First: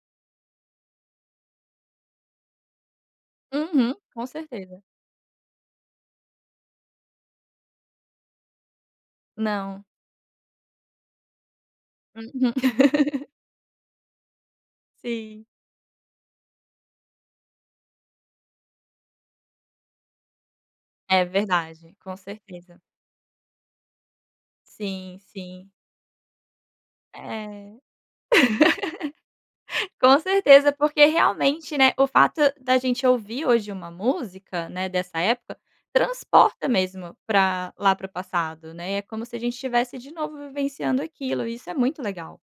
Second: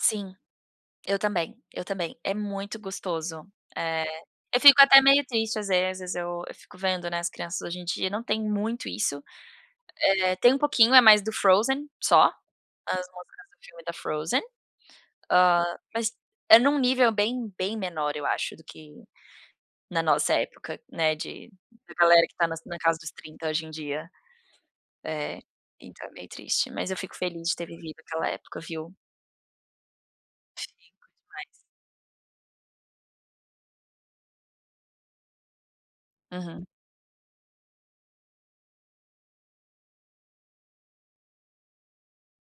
Sim, eu também, eu também, é muito gostoso. Uhum, É, com eu fico certeza. até meio triste às vezes, eu fico vendo, né, as crianças hoje em dia, não tem muito isso. Não. É, tem um pouquinho, é mais do Frozen só, Uhum. as músicas do filme da Frozen. Sim. Hã, mas é num nível bem, bem menor, eu acho do que, na nossa época, né, É de da verdade, com galera que, está na na certeza. casa dos 30 hoje em dia. Sim, É, sim. então é meio triste, mas eu fico É, feliz, de ter vivido aquela época, viu? com certeza, porque Fico, demais. realmente, né, o fato da gente ouvir hoje uma música, né, dessa época, Aham. transporta mesmo, para lá para o passado, né, é como se a gente estivesse, de novo vivenciando aquilo, e isso é muito legal.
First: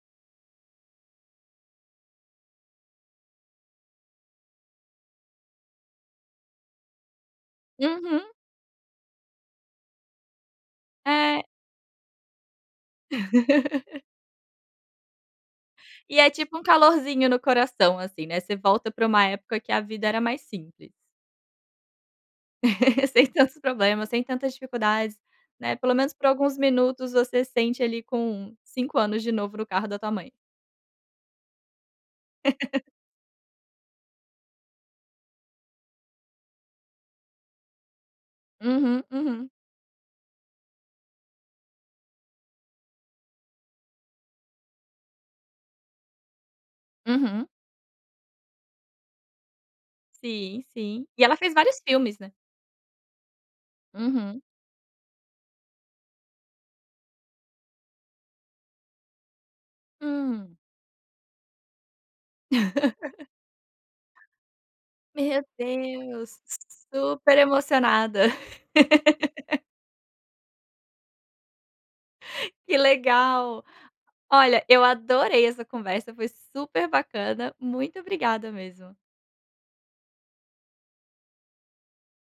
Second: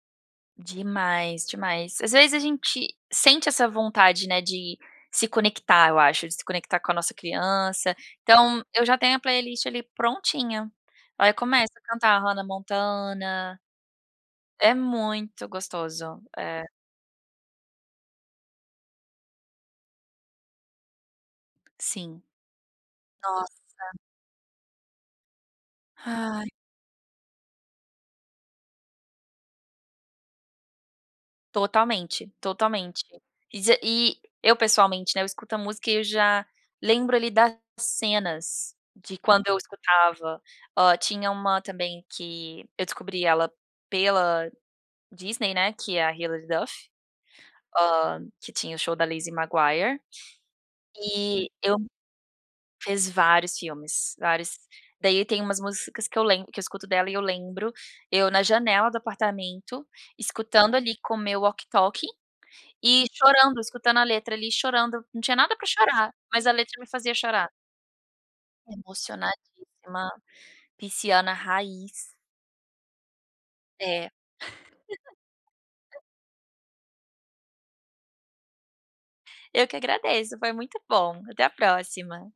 Demais, demais. Às vezes a gente, sente essa vontade, né, de se conectar eu acho, de se conectar, com a nossa criança, Uhum. então, eu já tenho a playlist ali prontinha. Ai É. começo a cantar a Hanna Montana, é muito E gostoso, é tipo um é. calorzinho no coração, assim, né, você volta para uma época, que a vida era mais simples. Sim, Sem tantos nossa. problemas, sem tantas dificuldades, né, pelo menos por Ai. alguns minutos, você sente ali com, 5 anos de novo, no carro da tua mãe. Totalmente, totalmente. E z e, eu pessoalmente, né, eu escuto a música, e eu já, lembro ali, das cenas Uhum, de quando uhum. eu escutava. Hã, tinha uma também, que eu descobri ela, pela Disney, né, que é a Hillard Duff, Uhum. hã, que tinha o show da Lizzy Maguire, Sim, sim e ela e fez eu vários filmes, né? fiz vários filmes, Uhum. vários. Daí tem umas músicas, que eu lembro que eu escuto dela e eu lembro eu na janela do apartamento, Hum. escutando ali com o meu walkie talkie e chorando, escutando a letra ali chorando, não tinha Meu nada pra chorar, Deus, mas a letra me fazia super chorar. emocionada. Emocionadíssima, pisciana raiz. Que legal. É. Olha, eu adorei essa conversa, foi super bacana, muito obrigada mesmo. Eu que agradeço, foi muito bom. Até a próxima.